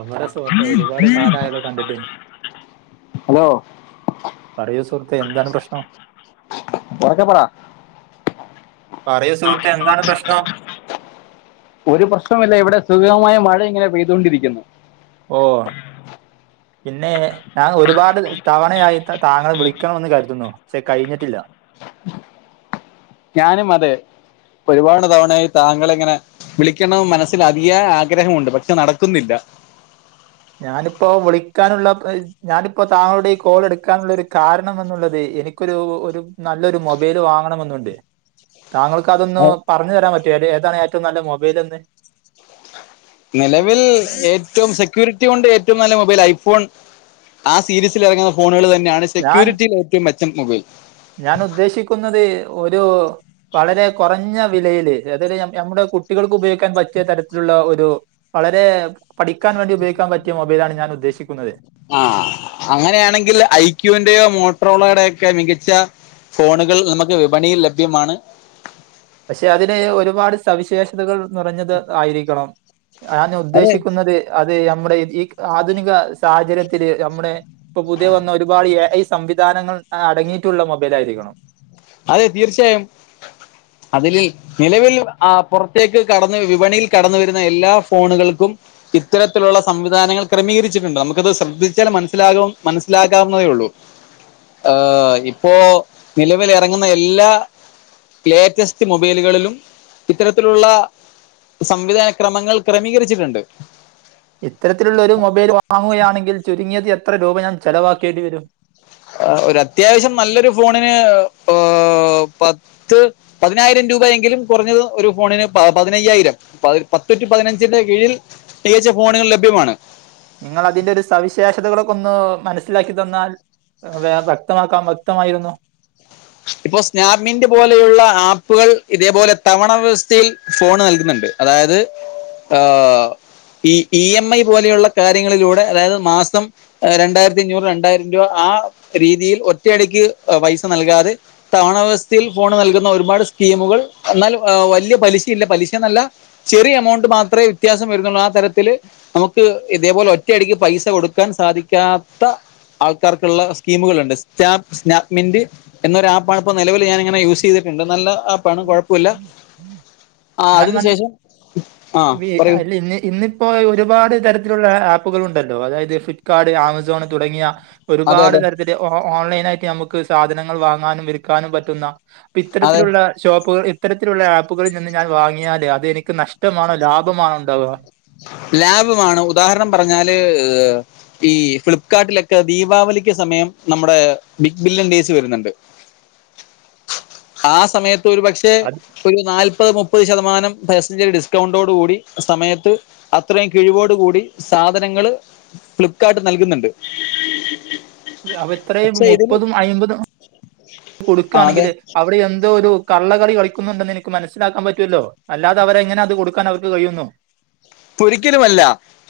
എവടെ സുഹൃത്തേ ഒരുപാട് കാലായാല്ലോ കണ്ടിട്ട് അലോ പറയൂ സുഹൃത്തേ എന്താണ് പ്രശ്നം ഒറക്കെ പറ പറയൂ സുഹൃത്തേ എന്താണ് പ്രശ്നം ഒരു പ്രശ്നോല്ല ഇവിടെ സുഖഗമായ മഴ ഇങ്ങനെ പെയ്തോണ്ടിരിക്കുന്നു ഓഹ് പിന്നെ ഞാൻ ഒരുപാട് തവണയായി ത താങ്ങളെ വിളിക്കണമെന്ന് കരുതുന്നു സെ കയിഞ്ഞിട്ടില്ല ഞാനും അതെ ഒരുപാട് തവണായി താങ്കളിങ്ങനെ വിളിക്കണം മനസ്സിൽ അതിയായ ആഗ്രഹമുണ്ട് പക്ഷെ നടക്കുന്നില്ല ഞാനിപ്പോ വിളിക്കാനുള്ള പയ് ഞാനിപ്പോ താങ്ങളുടെ ഈ കോളെടുക്കാനുള്ള ഒരു കാരണംഎന്നുള്ളത് എനിക്കൊരു ഒരു നല്ലൊരു മൊബൈല് വാങ്ങണമെന്നുണ്ട് താങ്കൾക്ക് അതൊന്ന് പറഞ്ഞുതരാപറ്റൊ ഏതാ ഏതാണ് ഏറ്റവു നല്ല മൊബൈലെന്ന് നെലവിൽ ഏറ്റവും സെക്യൂരിറ്റി കൊണ്ട് ഏറ്റവും നല്ല മൊബൈൽ ഐഫോൺ ആ സീരീസിൽ എറങ്ങുന്ന ഫോണുകള് തന്നെയാണ് ഞാൻ സെക്യൂരിറ്റിലേറ്റവും മെച്ചം മൊബൈല് ഞാൻ ഉദ്ദേശിക്കുന്നത് ഒരു വളരെ കൊറഞ്ഞ വിലയില് അതായത് ഞമ്മുടെ കുട്ടികൾക്ക് ഉപയോഗിക്കാൻ പറ്റിയ തരത്തിലുള്ള ഒരു വളരെ പഠിക്കാൻ വേണ്ടി ഉപയോഗിക്കാൻ പറ്റിയ മൊബൈലാണ് ഞാൻ ഉദ്ദേശിക്കുന്നത് ആഹ് അങ്ങനെയാണെങ്കിൽ ഐക്യുവിന്റെയോ മോട്രോളയുടെക്കെ മികച്ച ഫോണുകൾ നമുക്ക് വിപണിയിൽ ലഭ്യമാണ് പക്ഷെ അതിന് ഒരുപാട് സവിശേഷതകൾ നിറഞ്ഞത് ആയിരിക്കണം ഞാന് അതെ ഉദ്ദേശിക്കുന്നത് അത് അമ്മുടെ ഈ ആധുനിക സാഹചര്യത്തില് നമ്മുടെ ഇപ്പൊ പുതിയ വന്ന ഒരുപാട് എ ഐ സംവിധാനങ്ങൾ അടങ്ങിയിട്ടുള്ള മൊബൈൽ ആയിരിക്കണം അതെ തീർച്ചയായും അതില് നിലവിൽ ആ പെറത്തേക്ക് കടന്ന് വിപണിയിൽ കടന്നു വരുന്ന എല്ലാ ഫോണുകൾക്കും ഇത്തരത്തിലുള്ള സംവിധാനങ്ങൾ ക്രമീകരിച്ചിട്ടുണ്ട് നമുക്കത് ശ്രദ്ധിച്ചാൽ മനസ്സിലാകും മനസ്സിലാക്കാവുന്നതേയൊള്ളൂ ആഹ് ഇപ്പോ എറങ്ങുന്ന എല്ലാ ലേറ്റസ്റ്റ് മൊബൈലുകളിലും ഇത്തരത്തിലുള്ള സംവിധാനക്രമങ്ങൾ ക്രമീകരിച്ചിട്ടുണ്ട് ഇത്തരത്തിലുള്ള ഒരു മൊബൈൽ വാങ്ങുകയാണെങ്കിൽ ചുരുങ്ങിയത് എത്ര രൂപ ഞാൻ ചെലവാക്കേണ്ടി വരും ഒരു അത്യാവശ്യം നല്ലൊരു ഫോണിന് ഓഹ് പത്ത പത്ത് പതിനായിരം രൂപയെങ്കിലും കൊറഞ്ഞത് ഒരു ഫോണിന് പ പതിനയ്യായിരം പ പത്ത്റ്റുപതിനഞ്ചിന്റെ കീഴിൽ പ്രത്യകച്ച് ഫോണുകൾ ലഭ്യമാണ് നിങ്ങളതിന്റെ ഒരു സവിശേഷതകളൊക്കെ ഒന്ന് മനസ്സിലാക്കി തന്നാൽ വേ വ്യക്തമാക്കാൻ വ്യക്തമായിരുന്നു ഇപ്പോ സ്നാപ്മിന്റ് പോലെയുള്ള ആപ്പുകൾ ഇതേപോലെ തവണ വ്യവസ്ഥയിൽ ഫോണ് നൽക്ന്ന്ണ്ട് അതായത് ഏഹ് ഈ ഇ എം ഐ പോലെയുള്ള കാര്യങ്ങളിലൂടെ അതായത് മാസം രണ്ടായിരത്തിഅഞ്ഞൂറ് രണ്ടായിരംരൂപ ആ രീതിയിൽ ഒറ്റയടിക്ക് പൈസ നൽകാതെ തണാവ്യസ്ഥയിൽ ഫോണ് നൽകുന്ന ഒരുപാട് സ്കീമുകൾ എന്നാൽ വല്യയ പലിശ ഇല്ല പലിശ എന്നല്ല ചെറിയ എമൗണ്ട് മാത്രേ വിത്യാസം വരുന്നൊള്ളൂ ആ തരത്തില് നമുക്ക് ഇതേപോലെ ഒറ്റയടിക്ക് പൈസ കൊടുക്കാൻ സാധിക്കാത്ത ആൾക്കാർക്കുള്ള സ്കീമുകളുണ്ട് സ്റ്റാപ സ്റ്റാനാപ്മിന്റ് എന്നൊരു ആപ്പ്ആണ് ഇപ്പോ നെലവില് ഞാനിങ്ങനെ യൂസ് ചെയ്തിട്ട്ണ്ട് നല്ല ആപ്പ്ആണ് കൊഴപ്പുല്ല ആഹ് ഞാൻ അതിന് ശേഷം ആഹ് പറയൂ പിന്ന ഇന്ന് ഇപ്പോ ഒരുപാട് തരത്തിലുള്ള ആപ്പുകളുണ്ടല്ലോ അതായത് ഫി ളിപ്പ്കാർഡ് ആമസോൺ തുടങ്ങിയ അതെ ഒരുപാട് അതെ തര [unintelligible] ഓൺലൈനാ യിട്ട് നമുക്ക് സാധനങ്ങൾ വാങ്ങാനും വിൽക്കാനും പറ്റുന്ന അതെ ഇപ്പത്തരത്തിലുള്ള ഷോപ്പുകൾ ഇത്തരത്തിലുള്ള ആപ്പുകളിൽ നിന്ന് ഞാൻ വാങ്ങിയാല് അത് എനിക്ക് നഷ്ടമാണോ ലാഭമാണോ ഉണ്ടാവുക ലാഭമാണ് ഉദാഹരണം പറ്ഞ്ഞാല് ഈ ഫ്ലിപ്കാർട്ടിലൊക്കെ ദീപാവലിക്ക് സമയം നമ്മുടെ ബിഗ് ബില്യൺ ഡേയ്സ് വര്ന്ന്ണ്ട് ആ സമയത്ത് ഒരു പക്ഷേ അത് മേ ഒരു നാൽപ്പത് മുപ്പത് ശതമാനം പെഴസൻചേ ഡിസ്കൗണ്ടോട് കൂടി സമയത്ത് അത്രയും കിഴിവോടു കൂടി സാധനങ്ങള് ഫ്ലിപ്കാർട്ട് നൽക്ന്ന്ണ്ട് അവ ഇത്രയും മുപ്പതും അയിമ്പതും ആ അതെ കൊട്ക്കാണെങ്കില് അവിടെ എന്തോ ഒരു കള്ളകളി കളിക്കുന്നുണ്ടെന്ന് എനിക്ക് മനസ്സിലാക്കാൻ പറ്റൊല്ലോ അല്ലാതെ അവരെ ങ്ങനെ അത് കൊടുക്കാൻ അവർക്ക് കഴിയുന്നു ഒരിക്കലുമല്ല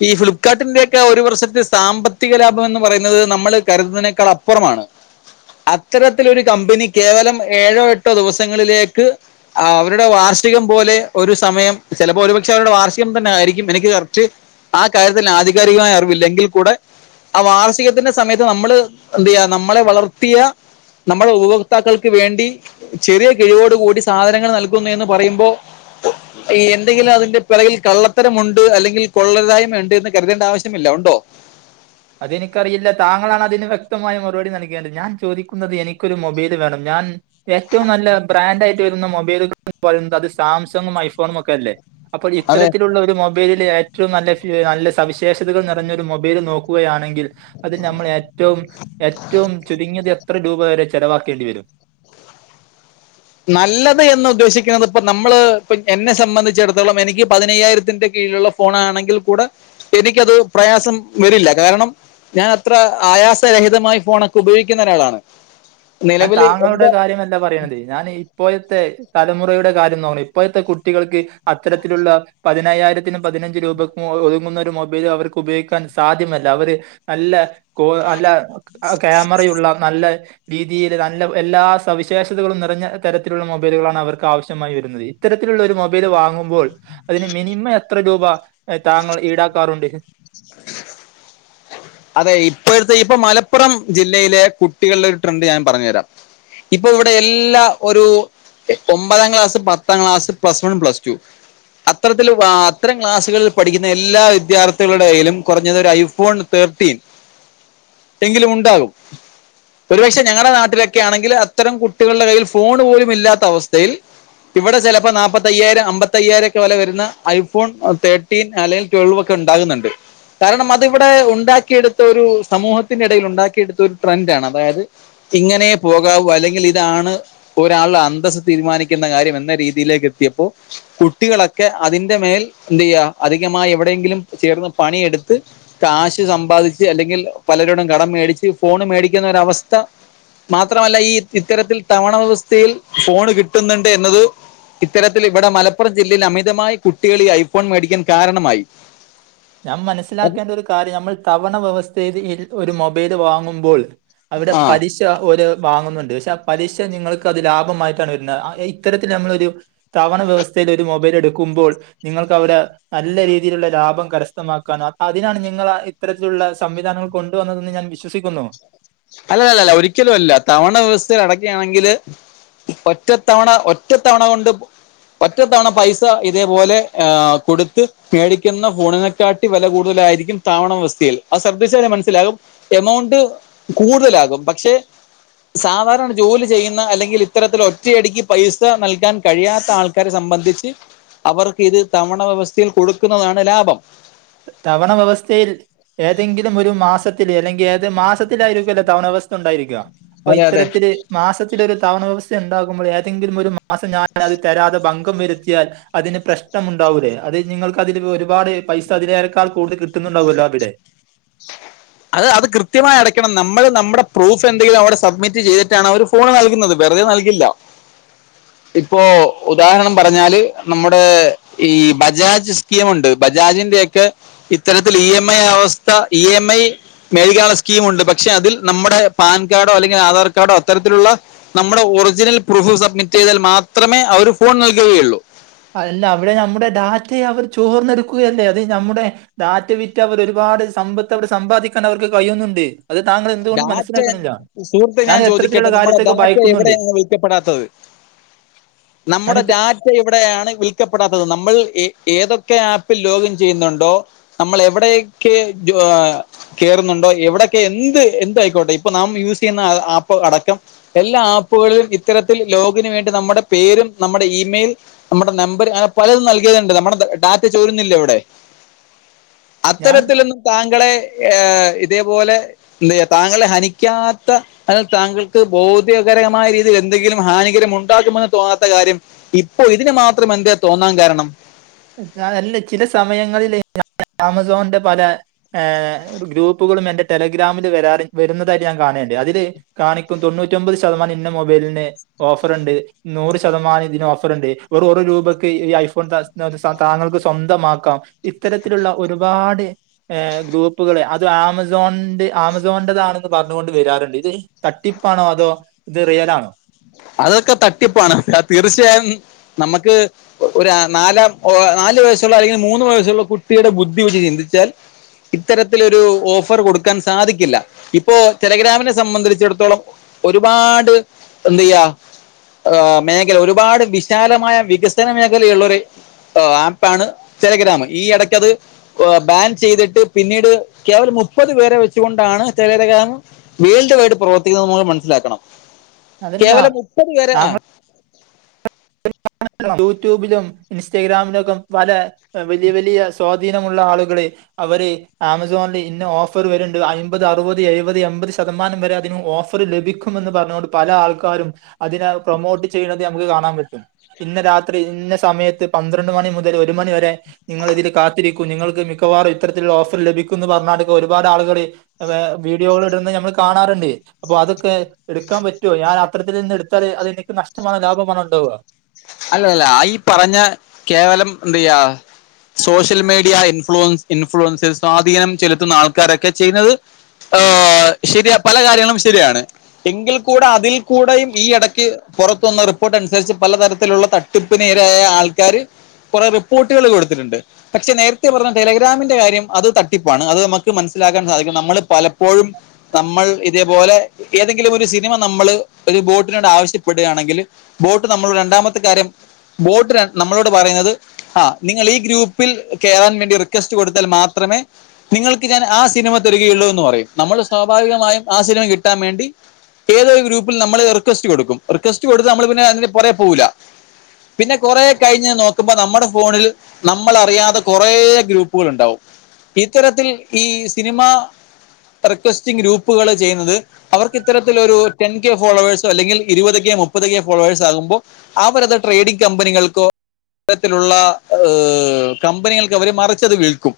ഈ ഫ്ലിപ്കാർട്ടിന്റെയൊക്കെ ഒരു വർഷത്തെ സാമ്പത്തിക ലാഭം എന്ന് പറയുന്നത് നമ്മള് കരുതുന്നതിനേക്കാൾ അപ്പുറമാണ് അത്തരത്തിലൊരു കമ്പനി കേവലം ഏഴോ എട്ടോ ദിവസങ്ങളിലേക്ക് ആഹ് അവരുടെ വാർഷികം പോലെ ഒരു സമയം ചെലപ്പോ ഒരുപക്ഷെ അവരുടെ വാർഷികം തന്നെ ആയിരി യും എനിക്ക് കറക്റ്റ് ആ കാര്യത്തിൽ ആധികാരികമായി അറിവില്ല എങ്കിൽ കൂടെ ആ വാർഷികത്തിന്റെ സമയത്ത് നമ്മള് എന്ത്യ്യാ നമ്മളെ വളർത്തിയ നമ്മുടെ ഉപഭോക്താക്കൾക്ക് വേണ്ടി ചെറിയ കിഴിവോട് കൂടി സാധനങ്ങൾ നൽകും എന്ന് പറയുമ്പോ ഈ എന്തെങ്കിലും അതിന്റെ പിറകിൽ കള്ള ത്തരമുണ്ട് അല്ലെങ്കിൽ കൊള്ളര്തായ്മ ഇണ്ട് എന്ന് കരുതേണ്ട ആവശ്യമില്ല ഉണ്ടോ അതെനിക്കറിയില്ല താങ്കളാണ് അതിന് വ്യക്തമായ മറുപടി നൽകേണ്ടത് ഞാൻ ചോദിക്കുന്നത് എനിക്കൊരു മൊബൈല് വേണം ഞാൻ ഏറ്റവും നല്ല ബ്രാൻഡ് ആയിട്ട് വരുന്ന മൊബൈലുകന്ന് പറയുന്നത് അത് സാംസങ്ങും ഐഫോണും ഒക്കെ അല്ലേ അപ്പ അതെ ഇത്തരത്തിലുള്ള ഒരു മൊബൈലില് ഏറ്റവും നല്ല നല്ല സവിശേഷതകൾ നെറഞ്ഞൊരു മൊബൈല് നോ കുകയാണെങ്കിൽ അതിൽ നമ്മള് ഏറ്റവും ഏറ്റവും ചുരുങ്ങത് എത്ര രൂപ വരെ ചെലവാക്കേണ്ടി വരും നല്ലത് എന്ന് ഉദ്ദേശിക്കുന്നത് ഇപ്പ നമ്മള് എന്നെ സംബന്ധിച്ചിടത്തോളം എനിക്ക് പതിനയ്യായിരത്തിന്റെ കീഴിലുള്ള ഫോണാണെങ്കിൽ കൂടെ എനിക്കത് പ്രയാസം വരില്ല കാരണം ഞാൻ അത്ര ആയാസരഹിതമായി ഫോണൊക്കെ ഉപയോഗിക്കുന്ന ഒരാളാണ് ഞാൻ നിലവിൽ താങ്കളുടെ എന്റെ കാര്യമല്ല പറിണത് ഞാന് ഇപ്പോഴത്തെ തലമുറയുടെ കാര്യംന്നാണ് ഇപ്പോഴത്തെ കുട്ടികൾക്ക് അത്തരത്തിലുള്ള പതിനയ്യായിരത്തിനും പതിനഞ്ച് രൂപക്കും ഒതുങ്ങുന്ന ഒരു മൊബൈല് അവർക്ക് ഉപയോഗിക്കാൻ സാധ്യമല്ല അവര് നല്ല കോ നല്ല ക്യാമറയുള്ള നല്ല രീതിയില് നല്ല എല്ലാ സവിശേഷതകളും നിറഞ്ഞ തരത്തിലുള്ള മൊബൈലുകളാണ് അവർക്ക് ആവശ്യമായി വരുന്നത് ത്തരത്തിലുള്ളോരു മൊബൈല് വാങ്ങുമ്പോൾ അതിന് മിനിമം എത്ര രൂപ താങ്കൾ ഈടാക്കാറുണ്ട് അതെ ഇപ്പോഴത്തെ ഇപ്പം മലപ്പുറം ജില്ലയിലെ കുട്ടികളുടെ ഒര് ട്രെൻഡ് ഞാൻ പറഞ് തരാം ഇപ്പൊ ഇവിടെ എല്ലാ ഒരു ഒമ്പതാം ക്ലാസ് പത്താം class plus one plus two അത്തരത്തില് ആഹ് അത്തരം ക്ലാസ്സുകളിൽ പഠിക്കുന്ന എല്ലാ വിദ്യാർത്ഥികളുടെ കയ്യിലും കൊറഞ്ഞത് ഒര് ഐഫോൺ തേർട്ടീൻ എങ്കിലും ഉണ്ടാകും ഒരുപക്ഷെ ഞങ്ങളുടെ നാട്ടിലൊക്കെ ആണെങ്കിൽ അത്തരം കുട്ടികളുടെ കയ്യിൽ ഫോൺ പോലും ഇല്ലാത്ത അവസ്ഥയിൽ ഇവിടെ ചെലപ്പോ നാപ്പത്തയ്യായിരം അമ്പത്തയ്യായിരം ഒക്കെ വെല വരുന്ന ഐഫോൺ തെ ർടീൻ അലെയ് ടോൽവോക്കെ ഉണ്ടാകുന്നുണ്ട് കാരണം അതിവിടെ ഉണ്ടാക്കിയെടുത്ത ഒരു സമൂഹത്തിന്റെ ഇടയിൽ ഉണ്ടാക്കിയെടുത്ത ഒരു ട്രെൻഡ് ആണ് അതായത് ഇങ്ങനെ പോകാവൂ അല്ലെങ്കിൽ ഇതാണ് ഒരാളുടെ അന്തസ്സ് തീരുമാനിക്കുന്ന കാര്യം എന്ന രീതിയിലേക്ക് എത്തിയപ്പോ കുട്ടികളൊക്കെ അതിന്റെ മേൽ എന്ത് ചെയ്യ അധികമായി എവിടെയെങ്കിലും ചേർന്ന് പണിയെടു ത്ത് കാശ് സമ്പാദിച്ച് അല്ലെങ്കിൽ പലരോടും കടം മേടിച്ച് ഫോണ് മേടിക്കുന്ന ഒരവസ്ഥ മാത്രമല്ല ഈ ഇത്തരത്തിൽ തവണ വെവസ്ഥയിൽ ഫോണ് കിട്ടുന്നുണ്ട് എന്നത് ഇത്തരത്തിൽ ഇവിടെ മലപ്പുറം ജില്ലയിൽ അമിതമായി കുട്ടികള ഈ ഐഫോൺ മേടിക്കാൻ കാരണമായി ഞാൻ മനസ്സിലാക്കേണ്ട ഒരു കാര്യം നമ്മൾ തവണ വ്യവസ്ഥയിൽ ഒരു മൊബൈല് വാങ്ങുമ്പോൾ അവരുടെ ആ പരി പി ഒരു വാങ്ങുന്നുണ്ട് പക്ഷെ ആ പലിശ നിങ്ങൾക്ക് അത് ലാഭമായിട്ടാണ് വരുന്നത് ഇത്തരത്തിൽ നമ്മളൊരു തവണ വ്യവസ്ഥയിൽ ഒരു മൊബൈൽ എടുക്കുമ്പോൾ നിങ്ങൾക്ക്വിടെ നല്ല രീതിയിലുള്ള ലാഭം കര വ്യക്തമാക്കാനോ അതിനാണ് നിങ്ങൾ ഇത്തരത്തിലുള്ള സംവിധാനങ്ങൾ കൊണ്ടുവന്നതെന്ന് ഞാൻ വിശ്വസിക്കുന്നു അല്ല അല്ലല്ല ഒരിക്കലും അല്ല തവണ വ്യവസ്ഥേൽ അടക്കുകയാണെങ്കില് ഒറ്റത്തവണ ഒറ്റത്തവണ കൊണ്ട് ഒറ്റത്തവണ പൈസ ഇതേപോലെ കൊടുത്ത് മേടിക്കുന്ന ഫോണിനെക്കാട്ടി വില കൂടുതലായിരിക്കും താവണ വെവസ്ഥയിൽ അത് ശ്രദ്ധിച്ചാൽ മനസ്സിലാകും എമൗണ്ട് കൂടുതലാകും പക്ഷെ സാധാരണ ജോലി ചെയ്യുന്ന അല്ലെങ്കിൽ ഇത്തരത്തിൽ ഒറ്റയടിക്ക് പൈസ നൽകാൻ കഴിയാത്ത ആൾക്കാരെ സംബന്ധിച്ച് അവർക്ക് ഇത് തവണ വ്യവസ്ഥയിൽ കൊടുക്കുന്നതാണ് ലാഭം തവണ വ്യവസ്ഥയിൽ ഏതെങ്കിലും ഒരു മാസത്തില അല്ലെങ്കിൽ ഏത് മാസത്തിലായിരിക്കുവല്ലോ തവണവസ്ഥ ഉണ്ടായിരിക്കുക അപ്പൊ അതെ അതെ ഇത്തരത്തില് മാസത്തിലൊരു തവണ വവസ്ഥ ഉണ്ടാകുമ്പോൾ ഏതെങ്കിലും ഒരു മാസം ഞാൻ അത് തരാതെ ബ വരുത്തിയാൽ അതിന് പ്രശ്നം ഉണ്ടാവില്ലേ അത് നിങ്ങൾക്കതിൽ ഒരുപാട് പൈസ അതില ക്കാൾ കൂടി കിട്ടുന്നുണ്ടാവുമല്ലോ അവിടെ അത് അത് കൃത്യമായി അടയ്ക്കണം നമ്മൾ നമ്മുടെ പ്രൂഫ് എന്തെങ്കിലും അവിടെ സബ്മിറ്റ് ചെയ്തിട്ടാണ് അവര് ഫോണ് നൽകുന്നത് വെറുതെ നൽകില്ല ഇപ്പോ ഉദാഹരണം പറഞ്ഞാല് നമ്മുടെ ഈ ബജാജ് യുണ്ട് ബജാജിന്റെ ഒക്കെ ഇത്തരത്തിൽ ഇ എം ഐ അവസ്ഥ ഇ എം ഐ മേൽകാല സ്കീം ഉണ്ട് പക്ഷെ അതിൽ നമ്മുടെ പാൻ കാർഡോ അല്ലെങ്കിൽ ആധാർ കാർഡോ അത്തരത്തിലുള്ള നമ്മുടെ ഒറിജിനൽ പ്രൂഫ് സബ്മിറ്റ് ചെയ്താൽ മാത്രമേ അവര് ഫോൺ നൽകുകയുള്ളൂ അല്ല അവിടെ നമ്മുടെ ഡാറ്റയെ അവർ ചോർന്നെടുക്കുകയല്ലേ അത് നമ്മുടെ ഡാറ്റ വിറ്റ് അവർ ഒരുപാട് സമ്പത്ത് സമ്പാദിക്കാൻ അവർക്ക് കഴിയുന്നുണ്ട് അത് താങ്കൾ എന്തുകൊണ്ട് ഡാറ്റ മനസ്സിലാക്കണില്ല? സുഹൃത്ത് ഞാൻ ചോദിക്കട്ടെ ഇത്തരത്തിലുള്ള നമ്മള കാര്യത്തെയൊക്കെ ഡാറ്റ ഭയക്കുന്നുണ്ട്. എവിടെയാണ് വിൽക്കപ്പെടാത്തത് ഞാൻ നമ്മുടെ ഇത്ര ടാ ഇവിടെയാണ് വിൽക്കപ്പെടാത്തത് നമ്മൾ ഏതൊക്കെ ആപ്പിൽ ലോഗിൻ ചെയ്യുന്നുണ്ടോ നമ്മൾ എവിടെയൊക്കെ കേറുന്നുണ്ടോ എവിടയൊക്കെ എന്ത് എന്തുആയിക്കോട്ടെ ഇപ്പൊ നാം യൂസ് ചെയ്യുന്ന ആപ്പ് അടക്കം എല്ലാ ആപ്പുകളിലും ഇത്തരത്തിൽ ലോഗിന് വേണ്ടി നമ്മുടെ പേരും നമ്മുടെ ഇമെയിൽ നമ്മുടെ നമ്പർ അങ്ങനെ പലതും നൽകിയതുണ്ട് നമ്മുടെ ഡാറ്റ ചോരുന്നില്ലെ ഇവിടെ ഞാൻ അത്തരത്തിലൊന്നും താങ്കളെ ഏ ഇതേപോലെ താങ്കളെ ഹനിക്കാത്ത അത് താങ്കൾക്ക് ഭൗതികരമായ രീതിയിൽ എന്തെങ്കിലും ഹാനികരം ഉണ്ടാകുമെന്ന് തോന്നാത്ത കാര്യം ഇപ്പൊ ഇതിന് മാത്രം എന്താ തോന്നാൻ കാരണം അല്ല ചില സമയങ്ങളില് ആമസോണിന്റെ പല ഏഹ് ഗ്രൂപ്പുകളും എന്റെ ടെലഗ്രാമില് വരാ വരുന്നതായിട്ട് ഞാൻ കാണേണ്ട് അതില് കാണിക്കും തൊണ്ണൂറ്റിഒമ്പത് ശതമാനം ഇന്ന മൊബൈലിന് ഓഫറുണ്ട് നൂറ് ശതമാനം ഇതിന് ഓഫറുണ്ട് ഒരു രൂപക്ക് ഈ ഐഫോൺ താങ്കൾക്ക് സ്വന്തമാക്കാം ഇത്തരത്തിലുള്ള ഒരുപാട് ഏഹ് ഗ്രൂപ്പുകള് അത് ആമസോൺന്റെ ആമസോൺന്റതാണ്ന്ന് പർഞ്ഞ് കൊണ്ട് വെരാറ്ണ്ട് ഇത് തട്ടിപ്പാണോ അതോ ഇത് റിയലാണോ അതൊക്കെ തട്ടിപ്പാണ് തീർച്ചയായും നമ്മക്ക് ഒരാ നാലാം ഒ നാല് വയസ്സുള്ള അല്ലെങ്കിൽ മൂന്ന് വയസ്സുള്ള കുട്ടിയുടെ ബുദ്ധി വെച്ച് ചിന്തിച്ചാൽ ഇത്തരത്തിലൊരു ഓഫർ കൊടുക്കാൻ സാധിക്കില്ല ഇപ്പോ ടെലഗ്രാമിനെ സംബന്ധടിച്ചെട്ത്തോളം ഒരുപാട് എന്തെയ്യാ ആഹ് മേഖെല ഒരുപാട് വിശാലമായ വികസന മേഖെലയുള്ളൊര് ഒ ആപ്പാണ് ടെലഗ്രാമ് ഈ എടയ്ക്കത് ബാൻ ചെയ്തിട്ട് പിന്നീട് കേവലം മുപ്പത് പേരെ വെച്ച്കൊണ്ടാണ് ടെലെലെഗ്രാം വേൾഡ് വൈഡ് പ്രവർത്തിക്കുന്നത് മൂലം മൻസ്സ്ലാക്കണം അതെന്താ അത് വെരെ ആഹ് യൂടുബ്‌ലും ഇൻസ്റ്റാഗ്രാമിലൊക്കെ പല വലിയ വലിയ സ്വാധീനമുള്ള ആളുകള് അവര് ആമസോൺല് ഇന്ന ഓഫർ വര്ണ്ട് അയ്മ്പത് അറുവത് എഴുവത് എമ്പത് ശതമാനം വെരെ അതിന് ഓഫ് ഫെറ് ലെഭിക്കുമെന്ന് പർഞ്ഞു കൊണ്ട് പല ആൾക്കാരും അതിനെ പ്രൊമോട്ട് ചെയ്യ്ണത് ഞമ്ക്ക് കാണാം പെറ്റും ഇന്ന രാത്രി ഇന്ന സമയത്ത് പന്ത്രണ്ട് മണി മുതല് ഒരു മണി വരെ നിങ്ങള് ഇതില് കാത്തിരി ക്കൂ നിങ്ങൾക്ക് മിക്കവാറും ഇത്തര്ത്തില്ള്ള ഓഫർ ലഭിക്കുംന്ന് പർഞ്ഞാണ്ട്ക്കെ ഒരുപാട് ആള്കള് വേ വീഡിയോകള് ഇട്ന്നെ ഞമ്മള് കാണാറ്ണ്ട് അപ്പൊ അതൊക്കെ എട്ക്കാം പറ്റോ ഞാൻ അത്തരത്തില് നിന്നെട്ത്താൽ അതെനിക്ക് നഷ്ടമാണോ ലാഭമാണോണ്ടാവ അല്ല അല്ലലാ ഈ പറഞ്ഞ കേവലം എന്തെയ്യാ സോഷ്യൽ മീഡിയ ഇൻഫ്ലുവൻസ് ഇൻഫ്ലുവൻസേസ് സാധീനം ചെല്ത്തുന്ന ആൾക്കാരൊക്കെ ചെയ്ന്നത് ആഹ് ശെരിയാ പല കാര്യങ്ങളും ശെരിയാണ് എങ്കിൽ കൂടെ അതിൽ കൂടെയും ഈ ഇടയ്ക്ക് പാെറത്ത് വന്ന റിപ്പോർട്ട് അൻസര്ച്ച് പല തര ത്തിലുള്ള തട്ട്പ്പ്ന് ഇരായായ ആൾക്കാര് കൊറേ റിപ്പോട്ടുകള് കൊട്ത്തിട്ട്ണ്ട് പക്ഷെ നേര്ത്തെ പറഞ്ഞ ടെലെഗ്രാമിന്റെ കാര്യം അത് തട്ടിപ്പാണ് അത് നമ്മക്ക് മനസ്സിലാക്കാൻ സാധിക്കും നമ്മള് പലപ്പോഴും നമ്മൾ ഇതേപോലെ ഏതെങ്കിലും ഒര് സിനിമ നമ്മള് ഒരു ബോട്ടിനോട് ആവശ്യപ്പെട്കാണെങ്കില് ബോട്ട് നമ്മളോട് രണ്ടാമത്തെ കാര്യം ബോട്ട് ര നമ്മളോട് പറയ്ന്നത് ആഹ് നിങ്ങൾ ഈ ഗ്രൂപ്പിൽ കേറാൻ വേണ്ടി റിക്വെസ്റ്റ് കൊടുത്താൽ മാത്രമേ നിങ്ങൾക്ക് ഞാൻ ആ സിനിമ തരികയൊള്ളൂന്ന് പറയും നമ്മള് സ്വാഭാവികമായും ആ സിനിമ കിട്ടാൻ വേണ്ടി ഏതോ ഒരു ഗ്രൂപ്പിൽ നമ്മള് റിക്വസ്റ്റ് കൊട്ക്കും റിക്വസ്റ്റ് കൊട്ത്ത് നമ്മള് പിന്നെ അതിന്റെ പാെറേ പോവൂലാ പിന്നെ കാെറേ കയ്ഞ്ഞ് നോക്ക്മ്പം നമ്മടെ ഫോണിൽ നമ്മളറിയാതെ കൊറേ ഗ്രൂപ്പ്കള്ണ്ടാവും ഇത്തരത്തിൽ ഈ സിനിമാ റിക്വസ്റ്റിംങ്‌ ഗ്രൂപ്പ്കള് ചെയ്യ്ന്നെത് അവർക്ക് ഇത്തരത്തിലൊരു ടെൻ കെ ഫോളോവേഴ്സോ അല്ലെങ്കിൽ ഇരുവത് കെ മുപ്പത് കെ ഫോളോവേഴ്സ് ആകുമ്പോ അവരത് ട്രേഡിംഗ് കമ്പനികൾക്കോ ത്തര്ത്തിലുള്ള ഏഹ് കമ്പനികൾക്കവര് മറിച്ചത് വിൽക്കും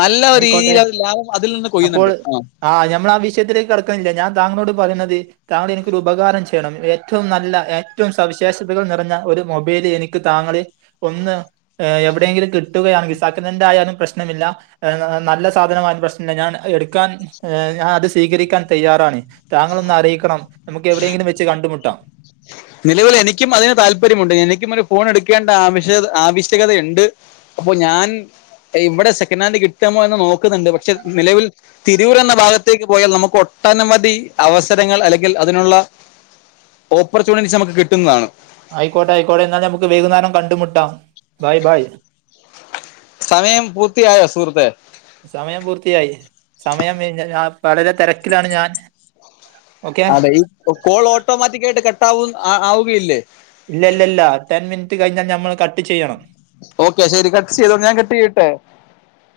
നല്ല ഒര് ആയിക്കോട്ടെ രീതിയിലൊരു ലാഭം അതിൽ നിന്ന് കൊയ്യുന്ന്ണ്ട് ആഹ് ആഹ് ഞമ്മളാ വിഷയത്തിലേക്ക് കടക്ക്ന്നില്ല ഞാൻ താങ്കളോട് പറയുന്നത് താങ്കൾ എനിക്കൊരു ഉപകാരം ചെയ്യണം ഏറ്റവും നല്ല ഏറ്റവും സവിശേഷതകൾ നിറഞ്ഞ ഒര് മൊബൈല് എനിക്ക് താങ്ങള് ഒന്ന് ഏഹ് എവിടെയെങ്കിലും കിട്ടുകയാണെങ്കി സക്കനന്റായാലും പ്രശ്നമില്ലാ ഏഹ് നല്ല സാധനമായാലും പ്രശ്നല്ല ഞാൻ എട്ക്കാൻ എഹ് ഞാൻ അത് സ്വീകരിക്കാൻ തയ്യാറാണ് താങ്കളൊന്ന് അറിയിക്കണം നമുക്ക് എവിടെയെങ്കിലും വെച്ച് കണ്ട്മുട്ടാം [unintelligible] നിലവിൽ എനിക്കും അതിന് താല്പര്യമുണ്ട് എനിക്കും ഒരു ഫോൺ എട്ക്കേണ്ട ആവശ്യകത ആവശ്യകതയ്ണ്ട് അപ്പൊ ഞാൻ ഇവിടെ സെക്കനാന്റ് കിട്ട്മോ എന്ന് നോക്ക്ന്ന്ണ്ട് പക്ഷെ നിലവിൽ തിരൂരെന്ന ഭാഗത്തേക്ക് പോയാൽ നമുക്ക് ഒട്ടനവധി അവസരങ്ങൾ അല്ലെങ്കിൽ അതിനുള്ള ഓപ്പർച്യുണി നമുക്ക് കിട്ടുന്നതാണ് ആയിക്കോട്ടെ ആയിക്കോട്ടെ എന്നാൽ നമുക്ക് വൈകുന്നേരം കണ്ടുമുട്ടാം ബായ് ബായ് സമയം പൂർത്തിയായൊ സുഹൃത്തേ സമയം പൂർത്തിയായി സമയം കഴിഞ്ഞ ഞാൻ വളരെ തെര ക്കിലാണ് ഞാൻ ഓക്കെ അതെ ഈ കോൾ ഓട്ടോമാറ്റിക്കായിട്ട് കാട്ടാവു ആവുകയില്ലേ ഇല്ല ഇല്ല ഇല്ല ടെൻ മിനിറ്റ് കഴിഞ്ഞാൽ ഞമ്മള് കട്ട് ചെയ്യണം ഓക്കെ ശരി കട്ട് ചെയ്തോ ഞാൻ കട്ട് ചെയ്യട്ടെ